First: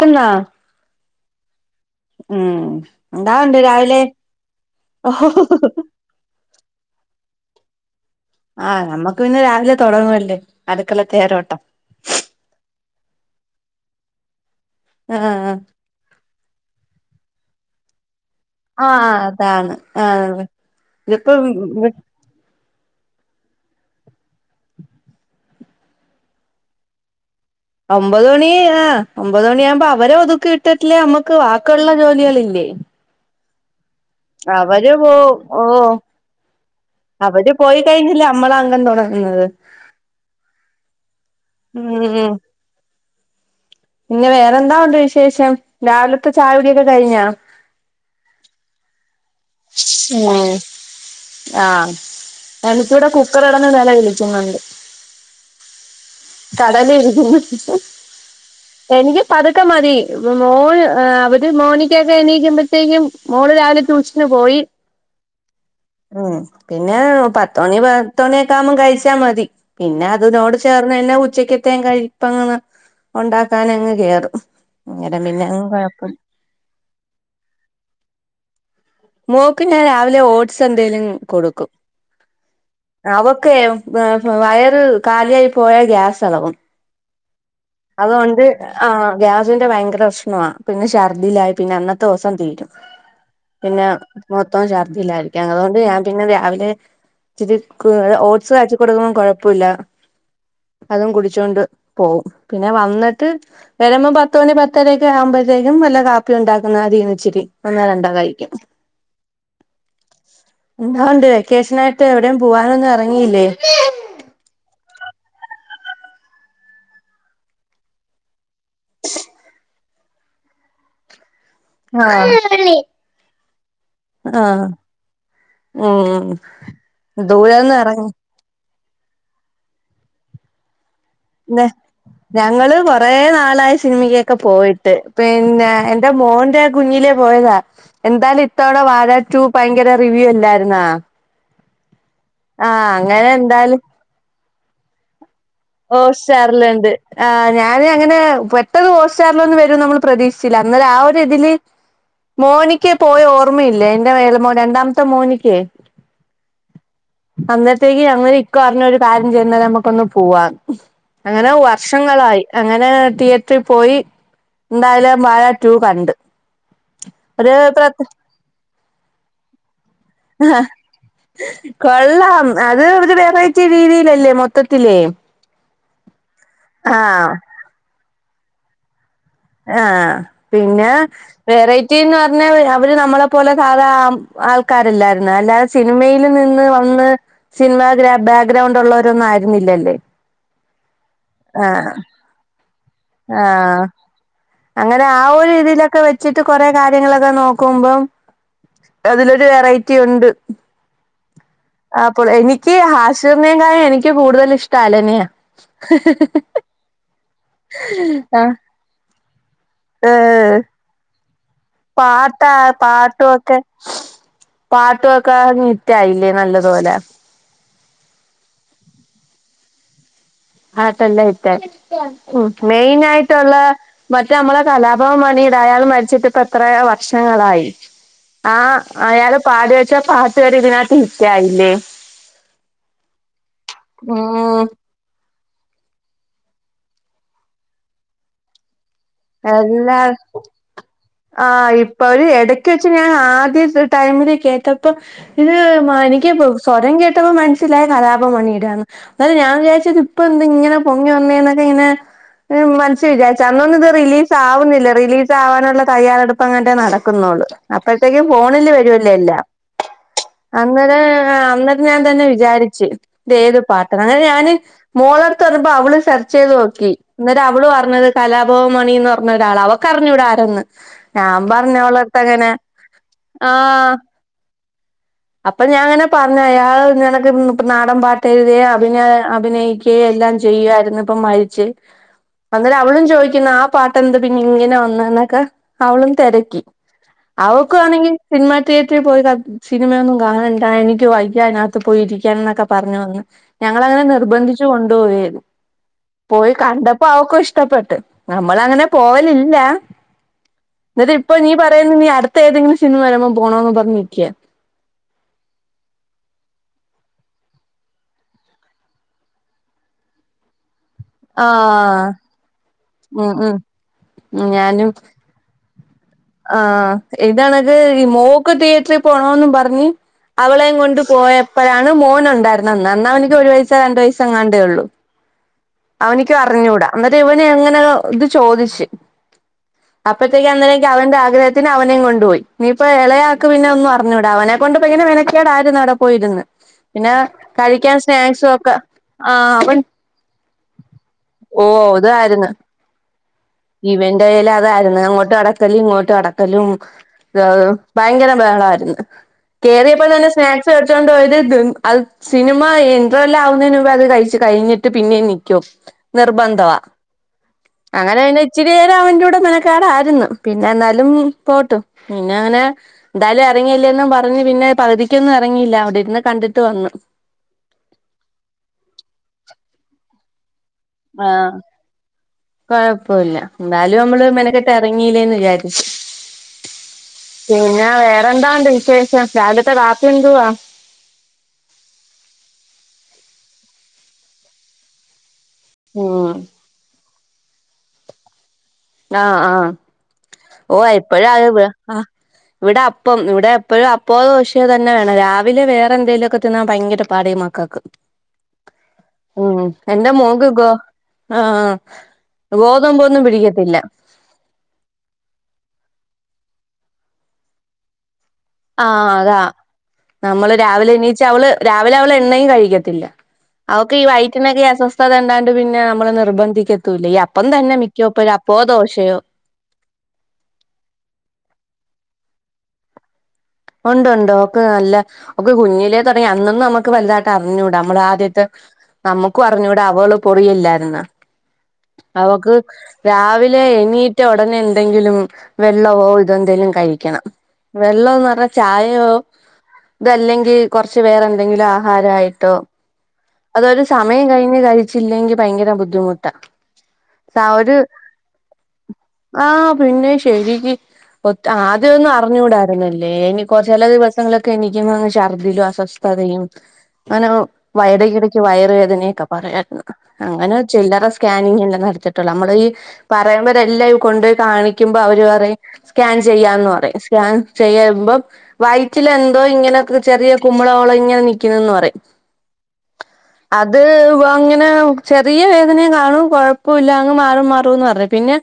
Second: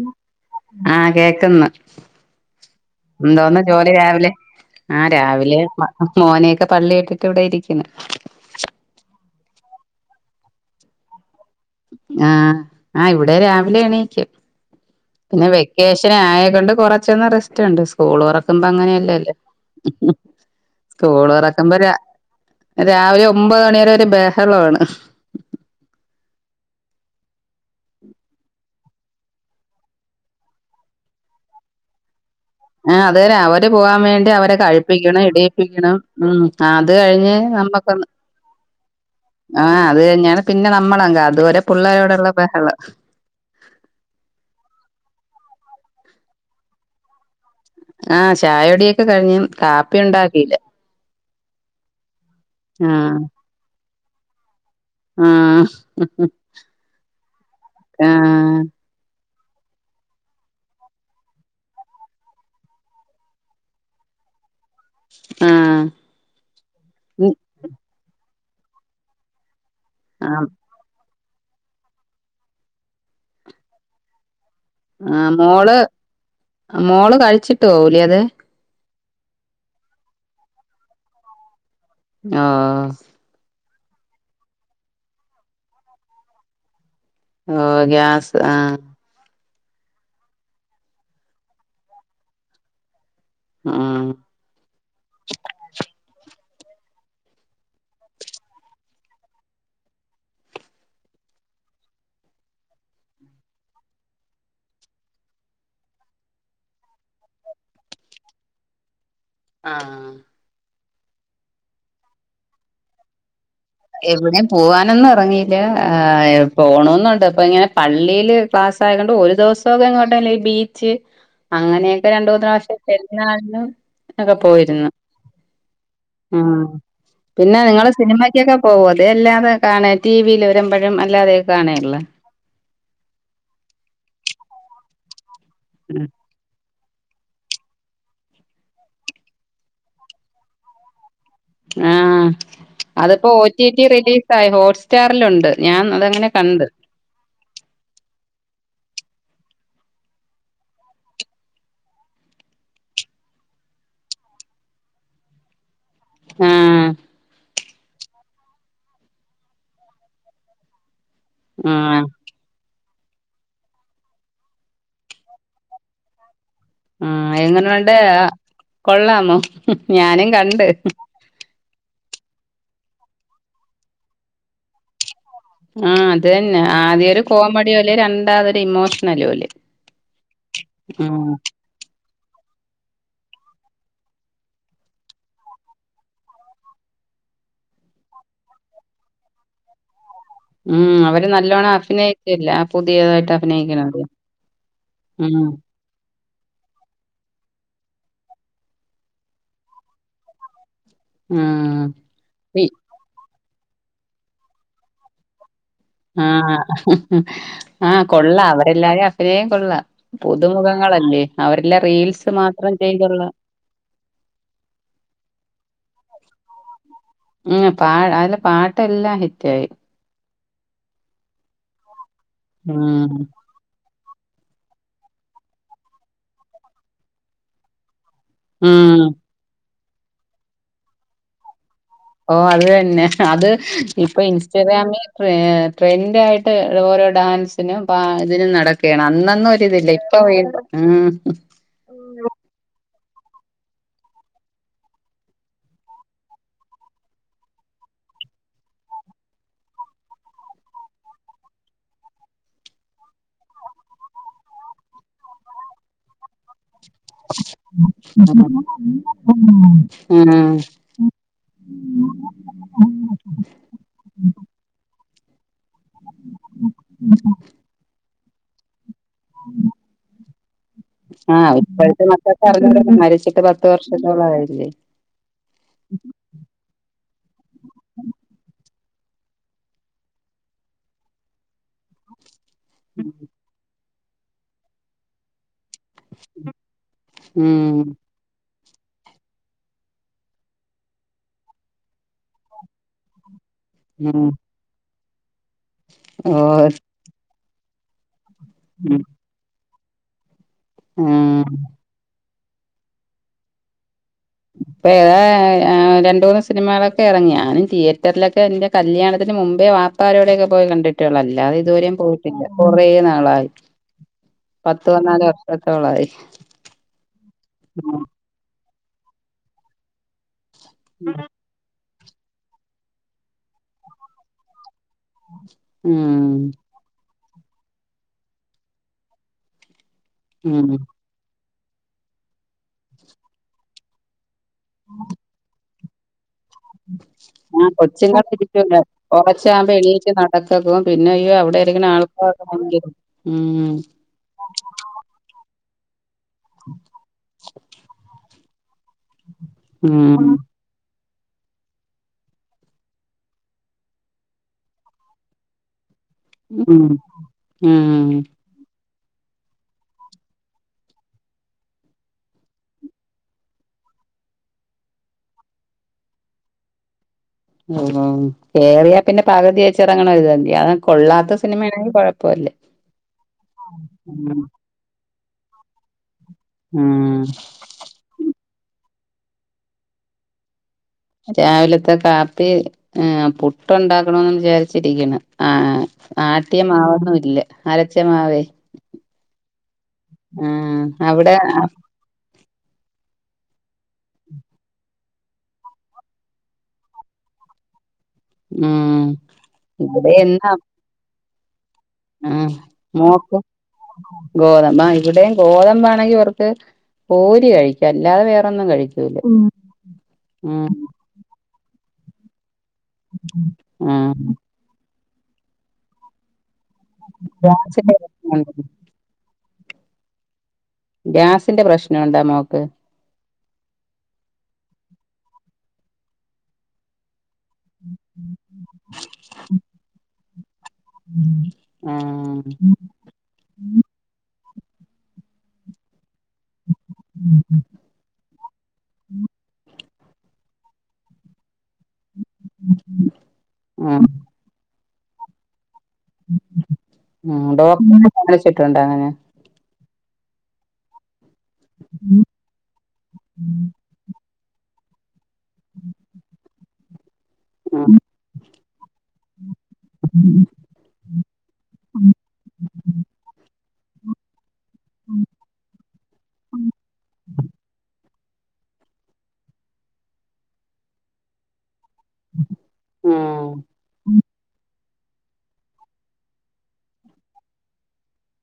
പിന്ന ആഹ് കേക്കന്ന് എന്തോന്ന ജോലി രാവിലെ ആഹ് ഓഹോ രാവിലെ അഹ് മോനയൊക്കെ പള്ളിട്ടിട്ട് ഇവിടെ ഇരിക്കുന്നു ആഹ് നമ്മുക്ക് പിന്നെ രാവിലെ തുടങ്ങുവല്ലേ അടുക്കള തേരോട്ടം ആഹ് ആഹ് ഇവിടെ രാവിലെ എണീക്ക് ആഹ് പിന്നെ വേ കേഷനെ ആയ കൊണ്ട് കൊറച്ചൊന്ന് റെസ്റ്റ്ണ്ട് സ്കൂളൊറക്കുമ്പോ ആഹ് അങ്ങനെയല്ലല്ലേ അതാണ് ആഹ് സ്കൂള് ഇതിപ്പം റക്കുമ്പോ ര രാവിലെ ഒമ്പഹ് മണിവരെ ഒര് ബഹളവാണ് ഒമ്പത് മണി ആഹ് ഒമ്പത് മണിയ ആകുമ്പോ അവരെ ഒതുക്കിട്ട് ട്ടില്ലേ നമ്മുക്ക് വാക്കുള്ള ജോലികളില്ലേ ആഹ് അതുവരെ അവര് പോവാാൻ വേണ്ടി ട്ട് അവരെ അവര് കഴിപ്പിക്കണം പോവും ഓഹ് ഇടിയിപ്പിക്കണം ഉം അത് കഴിഞ്ഞ് അവര് പോയി നമ്മക്ക്ന്ന് കഴിഞ്ഞില്ലേ നമ്മളെ അംഗം തൊടങ്ങുന്നത് ആഹ് അത് കഴിഞ്ഞാണ് പിന്നെ നമ്മളങ്കംഅത് വരെ പിള്ളേരോടുള്ള ബഹളം ഇന്ന വേറെന്താ ഉണ്ട് വിശേഷം രാവിലത്തെ ചായകുടിക്കെ കഴിഞ്ഞാ ആഹ് ചായ കുടിയൊക്കെ കഴിഞ്ഞു ഉം ആഹ് എനിക്കിവിടെ ആഹ് കുക്കറ് [unintelligible] വിളിച്ചുന്നുണ്ട് ആഹ് കടല ഇരിക്കുന്നു ആഹ് എനിക്ക് പതുക്കെ മതി മോന് ഏഹ് അവര് മോനിക്കൊക്കെ എണീയിക്കുമ്പോത്തേക്കും മോള് രാവിലെ ട്ടൂഷന് പോയി ആഹ് ഉം പിന്നെ പത്ത് മണി പത്ത് മണിയക്കെ ആവുമ്പോം കഴിച്ചാ മതി പിന്നെ ആഹ് അത്നോട് ചേ ർന്നെന്നാ ഉച്ചക്കത്ത കഴിപ്പങ്ങ ഉണ്ടാക്കാൻ അങ്ങ് കേറും അന്നേരം ആഹ് പിന്നെ അങ്ങ് മോള് കൊഴപ്പമില്ല മോള് കഴിച്ചിട്ട് പോഉല അത് മോക്ക് ഞാൻ രാവിലെ ഓട്സ് എന്തേലും കൊടുക്കും ആഹ് അവൊക്കെ വയറ് കാലിയായി പോയ ഗ്യാസളകും ഓഹ് ഗ്യാസ് അതൊണ്ട് ആഹ് ഗ്യാസിന്റെ ഭയങ്കരഷ്ണമാ പിന്നെ ഛർദ്ദിലായി പിന്നെ അന്നത്തോസം തീരും പിന്നെ ആഹ് മൊത്തം ഛർദ്ദില്ലായിരിക്കാം അതുകൊണ്ട് ഞാൻ പിന്നെ രാവിലെ ചിരി ക്ക്‌ ഓട്സ് കാച്ചി കൊടുക്കുമ്പോം കുഴപ്പ ഇല്ല അതും കുടിച്ചോണ്ട് പോവും പിന്നെ വന്നിട്ട് വരുമ്പോ പത്തുമണി പത്തരൊക്കെ ആവുമ്പഴ്ത്തേക്കും വല്ല കാപ്പി ഉണ്ടാക്കുന്ന അതീന്ന് ഇച്ചിരി ഒന്നാ രണ്ടാ കഴിക്കും. ആഹ. എന്താണ്ട് വെക്കേഷനായിട്ട് എവിടെയും പോവാനൊന്നും എറങ്ങിയില്ലേ. എവിടെയും പോവാനൊന്നും എറങ്ങീല്ല പോണോന്നുണ്ട് അപ്പൊ ഇങ്ങനെ പള്ളിയില്. ക്ലാസ് ആയതൊണ്ട് ഒരു ദെവസോക്കെ എങ്ങോട്ടെല്ലേ ഈ ബീച്ച്. അങ്ങനെയൊക്കെ രണ്ടൂന്ന് ആഹ് പ്രാവശ്യം പെരുന്നാളിനും ഒക്കെ ആഹ് പോയിരുന്നു. ഉം പിന്നെ ദൂരൊന്നും നിങ്ങള് ഇറങ്ങി സിനിമ. ക്കൊക്ക പോവോ അതെ അല്ലാതെ കാണ ടിവിൽ വരുമ്പഴും അല്ലാതെക്ക ന്നെ കാണെള്ള. ഞങ്ങള് കൊറേ നാളായി സിനിമക്കൊക്കെ പോയിട്ട് പിന്നെ എന്റെ മോന്റെ. കുഞ്ഞിലെ പോയതാ എന്തായാലും ഇത്തവണ വാഴ റ്റു ഭയങ്കര റിവ്യൂ അല്ലായിരുന്നാ. ആഹ് ആഹ് അതിപ്പോ അങ്ങനെ ഓ ടി എന്തായാലും ടി റിലീസായി ഹോട്ട് സ്റ്റാറിലുണ്ട്. ഹോട്സ്റ്റാറില്ണ്ട്. ആ ഞാന് അങ്ങനെ പെട്ടെന്ന് ഹോട്സ്റ്റാറിലൊന്നും വരും നമ്മൾ പ്രതീക്ഷിച്ചില്ല അന്നേരെ ആ ഒരു ഇതില്. മോനിക്കെ പോയ ഓർമ്മയില്ല എന്റെ എളേ മോൻ രണ്ടാമത്തെ മോനിക്കെ. ആഹ്. അന്നരത്തേക്ക് അങ്ങനെ ഇക്ക പറിഞ്ഞ് ഒരു കാര്യം ചെയ്യുന്ന നമുക്കൊന്ന് പോവാം അങ്ങനെ ആഹ് വർഷങ്ങളായി. അങ്ങനെ തിയേറ്ററിൽ പോയി എന്തായാലും വാഴ റ്റു കണ്ട്. ആ ഒരു പ്ര എങ്ങനെണ്ട് കൊള്ളാമോ ഞാനും കണ്ട്. കൊള്ളാം അത് ഒരു വെറൈറ്റി രീതിയിലല്ലേ മൊത്തത്തിലെ. ആ അത് തന്ന ആദ്യൊരു കോമഡിയോലെ രണ്ടാതൊരു ഇമോഷ്ണലോലേം. ആ പിന്നെ വേറെ. റ്റിന്ന് പറഞ്ഞാ അവര് നമ്മളെ പോലെ സാധാ ആൾക്കാരല്ലായിരുന്ന അല്ലാതെ സിനിമേല് നിന്ന് വന്ന്. സിനിമ ബാഗ്രൗണ്ട് ഉള്ളവരൊന്നും ആയിരുന്നില്ലല്ലേ. ഉം അവര് നല്ലോണം ആഹ് അഭിനയിച്ചല്ല പുതിയതായിട്ട് അഭിനയിക്കണ. അങ്ങന ആ ഒരു രീതിയിലൊക്കെ വെ വച്ചിട്ട് കൊറെ കാര്യങ്ങളൊക്കെ നോക്കുമ്പം അതിലൊരു വെറൈറ്റി ഉണ്ട്. ഉം അപ്പോൾ പി എനിക്ക് ഹാഷിർനെക്കാലും എനിക്ക് കൂടുതൽ ഇഷ്ടം അലനെയ. ആഹ ആഹ് കൊള്ളാം ആഹ് അവരെല്ലാരെ അ അഭിനയം കൊള്ള ഏഹ് പുതുമുഖങ്ങളല്ലേ അവരില്ല റീൽസ് മാത്രം ചെയ്തുള്ള. പാട്ടൊക്കെ അങ്ങ് ഹിറ്റായില്ലേ നല്ലതുപോല. ഉം പാ അതില പാട്ടെല്ലാം ഹിറ്റായി. പാട്ടെല്ലാം ഹിറ്റായി ഉം ഉം മെയിനായിട്ടുള്ള. മറ്റേ നമ്മളെ കലാഭവം മണിടെ അയാള് മരിച്ചിട്ട്പ്പ എത്രയൊ വർഷങ്ങളായി. ആ ഉം ആ അയാള് പാടി വെച്ച പാട്ട് വരെ ഇതിനകത്ത് ഹിറ്റായില്ലേ. ഓ അത് തന്ന അത് ഇപ്പൊ ഉം ഇൻസ്റ്റഗ്രാമി. ട്രെൻഡായിട്ട് ഓരോ ഡാൻസിനും പ ഇതിനും നട ക്കേണ് അന്നൊന്നും ഒരിതില്ല എല്ലാ ഇപ്പ വീ ഉം. ആഹ് ഇ ഇപ്പഴ് എടക്ക് വെച്ച് ഞാൻ ആദ്യ ടൈമില് കേട്ടപ്പ. ഇത് എനിക്ക്പ്പോ സ്വരം കേട്ടപ്പോ മനസ്സിലായി കലാഭവൻമണിടെ ആന്ന്. അന്നേരം ഞാൻ വിചാരിച്ചത്പ്പൊ എന്ത് ഇങ്ങനെ പൊങ്ങി വന്നേ എന്നൊക്കെ ഇങ്ങനെ മനസ്സി വിചാരിച്ചു അന്നൊ ന്നും ഇത്. റിലീസ് ആവുന്നില്ല റിലീസ് ആവാനുള്ള തയ്യാറെടുപ്പ് എങ്ങാണ്ട് നട ക്കുന്നുള്ളു അപ്പോയെത്തേ ക്കുംഫോണില് വരുവല്ലോ എല്ലാം. ഉം അന്നേരം ഞാൻ തന്നെ വിചാരിച്ചു ഇത് ഏത് പാട്ടാണ് അങ്ങനെ ഞാൻ മോള ത്ത് പറഞ്ഞപ്പ അവള് സെർച്ച് ചെയ്ത് നോക്കി അന്നേരം അവള് പറഞ്ഞത് കലാഭവൻ മണിന്ന്ർ പറട ആള അവക്കറിഞ്ഞട ആരന്ന് ഞാൻ ആഹ് ഇപ്പോഴത്തെ പറഞ്ഞളട്ത്ത മക്കൾക്ക് ങ്ങനെ അറിഞ്ഞൂടല്ലോ മരിച്ചിട്ട് പത്ത് വർഷത്തോളം ആയില്ലേ അപ്പൊ ഞാൻ അങ്ങനെ പറഞ്ഞ അയാൾ ഇങ്ങനക്ക നാടൻ പാട്ട് എഴുതിയ അഭിന അഭിനയി ക്കേം എല്ലാം ചെയ്യുവായിരുന്നു ഇപ്പ മരിച്ച് അന്നേരം അവളും ചോദിക്കുന്ന ആ പാട്ട് എന്ത പിന്നെ ഇങ്ങനെ വന്ന എന്നൊക്കെ അവളും തിരക്കി അവക്ക ഉം ആണെങ്കിൽ സിനിമ തിയേറ്ററിൽ പോയി ക സിനിമയൊന്നും കാണണ്ട എനിക്ക് വയ്യ അതിനകത്ത് പോയിരിക്കൻ എന്നൊക്കെ പറഞ്ഞു വന്ന ഞങ്ങളനെ ഉം നിർബന്ധി ച്ച് കൊണ്ടുപോയി പോയി ഓഹ് കണ്ടപ്പോ അവക്കും ഇഷ്ടപ്പെട്ട്. നമ്മള അങ്ങനെ ഉം പോവലില്ല എന്നിട്ട് ഇപ്പൊ നീ ഉം പറയ ന അടുത്തഏതെങ്കിലു സിനിമ വരുമ്പോ പോണോന്ന് പറഞ്ഞ് നിക്കാ ഇപ്പൊ ഏതാ രണ്ട മൂന്ന് സിനിമകളൊക്കെ ഇറങ്ങി ഞാനും തിയേറ്ററിലൊക്കെ എന്റെ കല്യാണത്തിന് മുമ്പേ വാപ്പാരോടെയൊക്കെ പോയി കണ്ടിട്ടേള്ളൂ അല്ലാതെ ഇതുവരെയും ആഹ് പോയിട്ടില്ല കൊറെ ഉം നാളായി ഉം പത്ത് ഞാനും പതിനാല് വർഷത്തോളായി. ആ ഇതാണത് ഈ മോ ക്ക് തിയേറ്ററിൽ പോണന്ന് പറഞ്ഞ് അവളേം കൊണ്ട് പോയ പ്പഴാണ് മോന് ഉണ്ടായിരുന്നന്ന് അന്നാ അവൻക്ക് ഒരു വയസ രണ്ട് വയസ്സോ എങ്ങാണ്ടേ ഉള്ളൂ. അവനിക്ക് ഉം അറിഞ്ഞൂടാ എന്നിട്ട് ഇവന എങ്ങനോ ഇത് ചോദിച്ചു. അപ്പഴത്തേക്ക് ഉം അനക്ക് അവന്റെ ആഗ്രഹത്തിന് അവനേും കൊണ്ടുപോയി നീയിപ്പ ഇളയാക്ക പിന്നെ ഒന്നും അറിഞ്ഞുടാ അവനെ കൊണ്ട് പോയി മെനക്കട ആരുന്നു ആടെ പോയിര്ന്ന് ആഹ് കൊച്ചി ങ്ങള് ഒക്കെ ഇരിക്കുല്ല കൊർച് ആഹ് ആവുമ്പോ അവൻ എണീറ്റ് നട ക്കക്ക പോവും പിന്നെ അയ്യോ അവിടെ ഓ ആയിരിക്കുന്ന ആൾക്കാരക്കെ ആണെങ്കി ഉം ഇവന്റെൽ അതായിരുന്നു അങ്ങോട്ട് നടക്കലും ഇങ്ങോട്ട് നടക്കലും ഭയങ്കര ബഹ്ളായിരുന്നു കയറിയപ്പോ തെന്നെ ഉം സ്നാ ക് എടുത്തൊണ്ട് പോയത്ത് തി സിനിമ ഇൻ ട്രെവെൽ ആവുന്നതിന് മുമ്പേ അത് കഴിച്ചു കഴിഞ്ഞിട്ട് പിന്നെനി ക്ക്യും നിർബന്ധവാ ഉം ഉം അങ്ങനെ ഉം പിന്നെ ഇച്ചിരിനേര അവന്റെടെ മെനക്കട ആരുന്നു പിന്നെ എ എന്നാലും പോട്ട് പിന്നെ അങ്ങനെ എന്തായാലും ഇറങ്ങിയില്ലെന്നും പറഞ്ഞ് പിന്നെ പകുതിക്കൊന്നും ഇറങ്ങിയില്ല അവിടെരുന്ന് കണ്ടിട്ട് വന്നു. ഉ കേറിയാ പിന്നെ പകുതി വെച്ചിറങ്ങണ ഒരുതണ്ട അത ആഹ് കൊഴപ്പല്ല എന്താലും നമ്മള് ഉം മെനക്കെ ട്ട് ഇറങ്ങീല്ലേന്ന് വിചാരിച്ചു ഉം പിന്നെ വേറെന്താണ്ട് വിശേഷം രാവി ല ത്തെ കാപ്പി എന്തുവാ രാവിലത്തെ കാപ്പി പുട്ടുണ്ടാക്കണന്ന് വിചാരിച്ചിരിക്കണ് ആഹ് ഉം ആട്ടിയ മാവൊന്നും ഇല്ല അരച്ച മാവേ. ആഹ് ആഹ് ഓ ആഹ് എപ്പോഴ ആ അവിടെ ഇവിടെ അപ്പം ഇവിടെ എപ്പോഴും അപ്പോ ദോശയും തന്നെ വേണം രാവിലെ വേറെ എന്തേലുമൊക്കെ തിന്നാൻ ഭയങ്കര പാട ഈ മക്കക്ക് ഉം ഉം എന്താ ഇവിടെ മോക്ക് എന്നാ ക്കോ ആഹ് ഗോതമ്പൊന്നും പിടിക്കത്തില്ല ഗോതമ്പ ആ ഇവിടെയും ഗോതമ്പ ആണെങ്കി അവർക്ക് പൂരി കഴി ക്കും അല്ലാതെ വേറൊന്നും. ആഹ് കഴിക്കൂല അതാ നമ്മള് ഉം രാവിലെ എണീച്ചാ അവള് രാവിലെ അവള് എണ്ണയും കഴിക്കത്തില്ല അവക്ക് ഈ ഉം വയറ്റിനൊക്കെ അസ്വസ് ത്ഥതണ്ടാണ്ട് പിന്നെ നമ്മള് നിർബന്ധിക്കത്തില്ല ഈ അപ്പം തന്നെ ഗ്യാസിന്റെ മിക്കപ്പോ ഒരു പ്രശ്നണ്ട് അപ്പോ ദോശയോ ഗ്യാസിന്റെ പ്രശ്നുണ്ടാ മോക്ക് ഉണ്ടുണ്ട്. ഓക്ക് നല്ല ഓക്ക് കുഞ്ഞിലേ തൊടങ്ങിയാ. അന്നൊന്നും നമ ക്ക് വല്ലാട്ട് അറിഞ്ഞൂടാ. നമ്മള് ആദ്യത്തെ നമുക്കും അറിഞ്ഞൂടാ അവള് പൊറിയില്ലായിരുന്നാ. ആ അവക്ക് രാവിലെ എണീറ്റ ഉടനെ എന്തെങ്കിലും വെള്ളവോ ഇതെന്തെലും കഴി ക്ക്യണം. വെള്ളം ന്ന് പറഞ്ഞാ ചായയോ ഇതല്ലെങ്കി കൊർച്ച് വേറെന്തെങ്കിലാ ഹാരായിട്ടോ അതൊരു ഉം സമയം കഴിഞ്ഞ് കഴിച്ചില്ലെങ്കി ഭയങ്കര ബുദ്ധിമു ആഹ് ഡോക്ടറിനെ കാണിച്ചിട്ടുണ്ടോ അങ്ങനെ. ആഹ് പിന്നെ ശരിക്ക് ഒത് ആദ്യം ഒന്നും അറിഞ്ഞൂടായിരുന്നല്ലേ. ഇനി കൊറ ചില ദിവസങ്ങളിലൊക്കെ എണീക്കുമ്പങ്ങ് ശർദിലും അസ്വസ്ഥതയും അങ്ങനെ ഉം വയട് കിടി ച്ച് വയറുവേദനയൊക്കെ പറയായിരുന്നു. അങ്ങനെ ഒ ചില്ലറ സ്കാനിങ്യല്ല നടത്തിട്ടുള്ളെ. നമ്മള് ഈ പറയുമ്പരെല്ലാം ഈ കൊണ്ടാേയി കാണി ക്ക്യുമ്പം അവര് പറയും സ്കാൻ ചെയ്യാന്ന് പറയും സ്കാൻ ചെയ്യമ്പം വയറ്റിലെന്തോ ഇങ്ങനെ ചെറിയ കുമിളകള്ങ്ങനെ നിക്കുന്നെന്ന് പറയും. ആഹ്. അത് വങ്ങനെ ചെറിയ വേദനയും കാണും കൊഴപ്പവില്ല അങ്ങ് മാറും മാറുംന്ന് പറഞ്ഞു. പിന്നെ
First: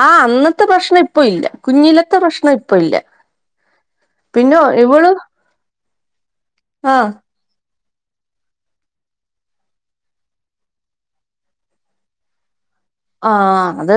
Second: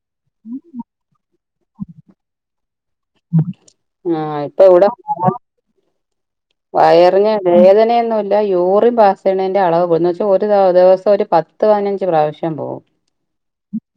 ആഹ് അന്നത്തെ പ്രശ്നം ഇപ്പൊ ഇല്ല കുഞ്ഞിലത്തെ പ്രശ്നം ഇപ്പൊ ഇല്ല. ആഹ് പിന്നെ ഇപ്പൊ എവിടാ ഇവള് [unintelligible] ആഹ് വയറിന് വേദനയൊന്നൂല്ല. യൂറിൻ പാസെയ്യണേന്റെ അളവ് കൂടും. ന്ന് വെച്ചാ ഒരു ദെ ദെവസം ഒരു പത് ത് പതിനഞ്ച് പ്രാവശ്യം പോവും. ആഹ് അത്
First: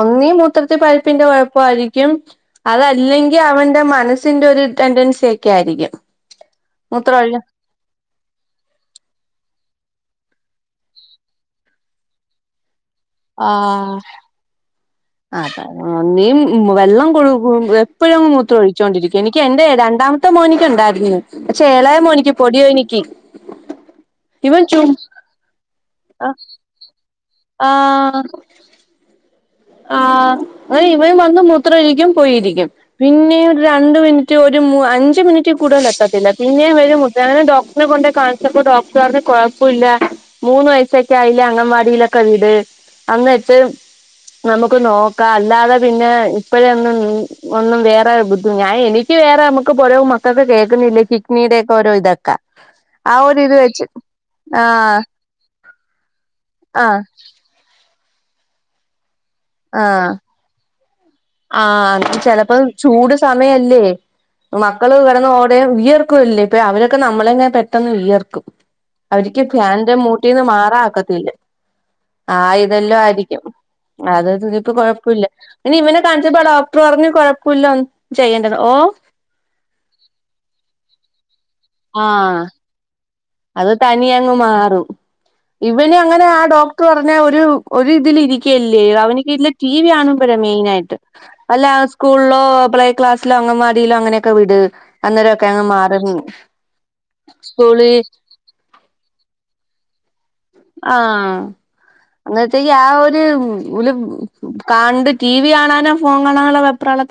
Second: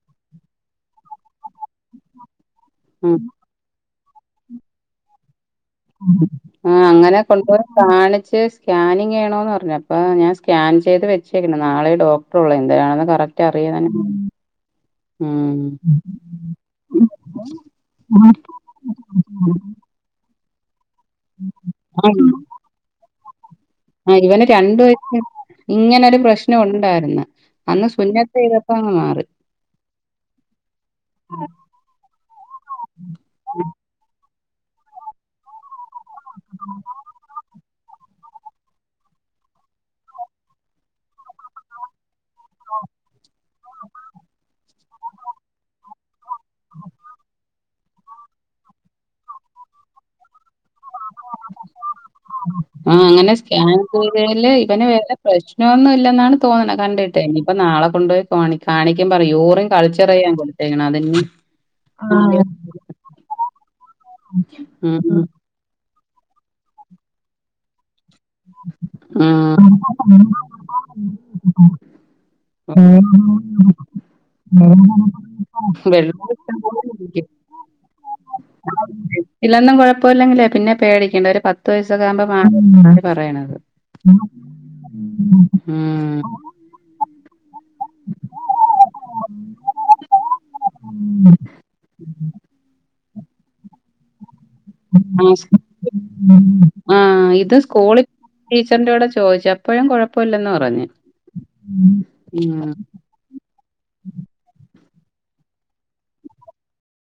ഒന്നീ മൂത്രത്തി പഴുപ്പിന്റെ കുഴപ്പ ആയിരിക്കും. ഉം അതല്ലെങ്കി അവന്റെ മനസ്സിന്റെ ഒരു ടെന്റൻസി ഒക്കെ ആയിരിക്കും. ആഹ് മൂത്രം ഒഴി അങ്ങനെകൊണ്ട്. കാണിച്ച് സ്കാനിങ് ചെയ്യണോന്ന് പറഞ്ഞ്. അപ്പൊ ഞാൻ സ്കാൻ ചെയ്ത് വെച്ചേക്ക്ണ്. നാളെ ഡോ ട്ടൊള്ളു. എന്തരാണെന്ന് കറക്റ്റ് അറിയതാനും. അതാ നിയും വെള്ളം കൊടു എപ്പോഴും ങ്ങ് മൂത്രം ഒഴിച്ചൊണ്ടിരിക്കും എനിക്ക് എന്റെ രണ്ടാമ ത്തെ മോന്ക്ക്ണ്ടായിരുന്ന്. പക്ഷേ ഏളയ മോനിക്ക് പൊടിയോനിക്ക് ആഹ് ഇവന് ഇവൻ രണ്ട് ചു വയസിൽ ഇങ്ങനൊരു പ്രശ്നം ഉണ്ടായിര്ന്ന്. അന്ന് ആഹ് സുന്നത്തെയ്ത പ്പങ്ങ് മാറി. ആഹ് അതിവൻ വന്ന് മു ത്ര ഒഴിക്കും പോയിരിക്കും. പിന്നെ ഒരു രണ്ട് മിനിറ്റ് ഒരു മൂ അഞ്ച്മിനിറ്റ് കൂടുതലെത്ത ത്തില്ല. പിന്നെ വരും മൂത് അങ്ങനെ ഡോക് ടറിനെ കൊണ്ടോയ് കാണിച്ചപ്പോ ഡോക്ടറർഞ്ഞ് കൊഴപ്പവില്ല മൂന്ന് വയസൊക്കെ ആയിലെ അങ്ങൻവാടിയിലാെ ക്കെ വിട്. അന്ന് വെച്ച് നമുക്ക് നോക്കാം അല്ലാതെ പിന്നെ ഇപ്പഴേ ഒന്നും ഒന്നും വേറെ ബുദ്ധി ഞാൻ എനിക്ക് വേറെ നമുക്കിപ്പോരോ മക്കക്ക് കേക്കുന്നില്ലേ കിഡ്നിയുടെ ഒക്കെ ഓരോ ഇത്. ആഹ് ആ അങ്ങനെ ഒരു സ്കാൻ വെച്ച് ചെയ്തേല് ഇവനെ ആഹ് വേറെ പ്രശ്നമൊന്നും ഇല്ലെന്നാണ് തോന്ന്ണെ ആഹ് കണ്ടിട്ട്. ഇനിയിപ്പ നാളെ കൊണ്ടുപോയി കോണി കാണിക്കുമ്പറിയോ മൂത്രം ആഹ് കൾച്ചെറെയ്യാൻ കൊടുത്തേക്കണം. അതിഞ്ഞി ആഹ് ചെലപ്പം ചൂട് സമയല്ലേ മക്കള് ഉം കിടന്ന് ഓ ടെ വിയർക്കുവല്ലെ ഇപ്പഴ് അവരൊക്കെ നമ്മളേങ്ങ പെട്ടെന്ന് വിയർ ക്കും. അവർക്ക് ഉം ഫ്യാനിന്റെ മൂട്ടീന്ന് മാറാ ഒക്കത്തില്ല. ആയിതെല്ലോ ആരിക്ക്യും. അത് തുതിപ്പം കൊഴപ്പവില്ല. അയ്നിവനെ വെള്ളം ആ ഡോക്ടർ പറഞ്ഞു കുടിക്കും കുഴപ്പവില്ല ഒന്നും ചെയ്യണ്ടെന്ന്, ഓഹ് ടെസ്റ്റിലൊന്നും കുഴപ്പവില്ലെങ്കിലേ പിന്നെ പേടിക്കണ്ട ഒരു പത്ത് വയസ്സൊക്കെ ആവ്മ്പം ആഹ് മാറും. [inaudible] അത് തനിയെ അങ്ങ് മാറും. ഇവന് ഉം അങ്ങനെ ആ ഡോക്ടർ പറഞ്ഞ് ഒരു ഒരിതിലിരിക്കല്ലേ അവന് കീഴല്. ടി വി ആണു പയ മെയിൻ ആയിട്ട്. അല്ല സ്കൂളിലോ പലേ ക്ലാസിലെ അംഗനവടിലെ അങ്ങനെയൊക്കെ വിട് അന്നേരമൊക്കെ അങ്ങ് മാറും ആ ആഹ ഇത് സ്കൂളി സ്കൂള ളിക് ടീച്ചറിന്റെറെ കൂടെ ചോദിച്ചു അപ്പോഴും കുഴപ്പമില്ലെന്ന് പറഞ്ഞു. ആഹ അങ്ങനത്തേക്ക് ആ ഒരു വ് കണ്ട് ടി വി കാണാനോ ഫോൺ കാണാനോ വെപ്രാളൊതി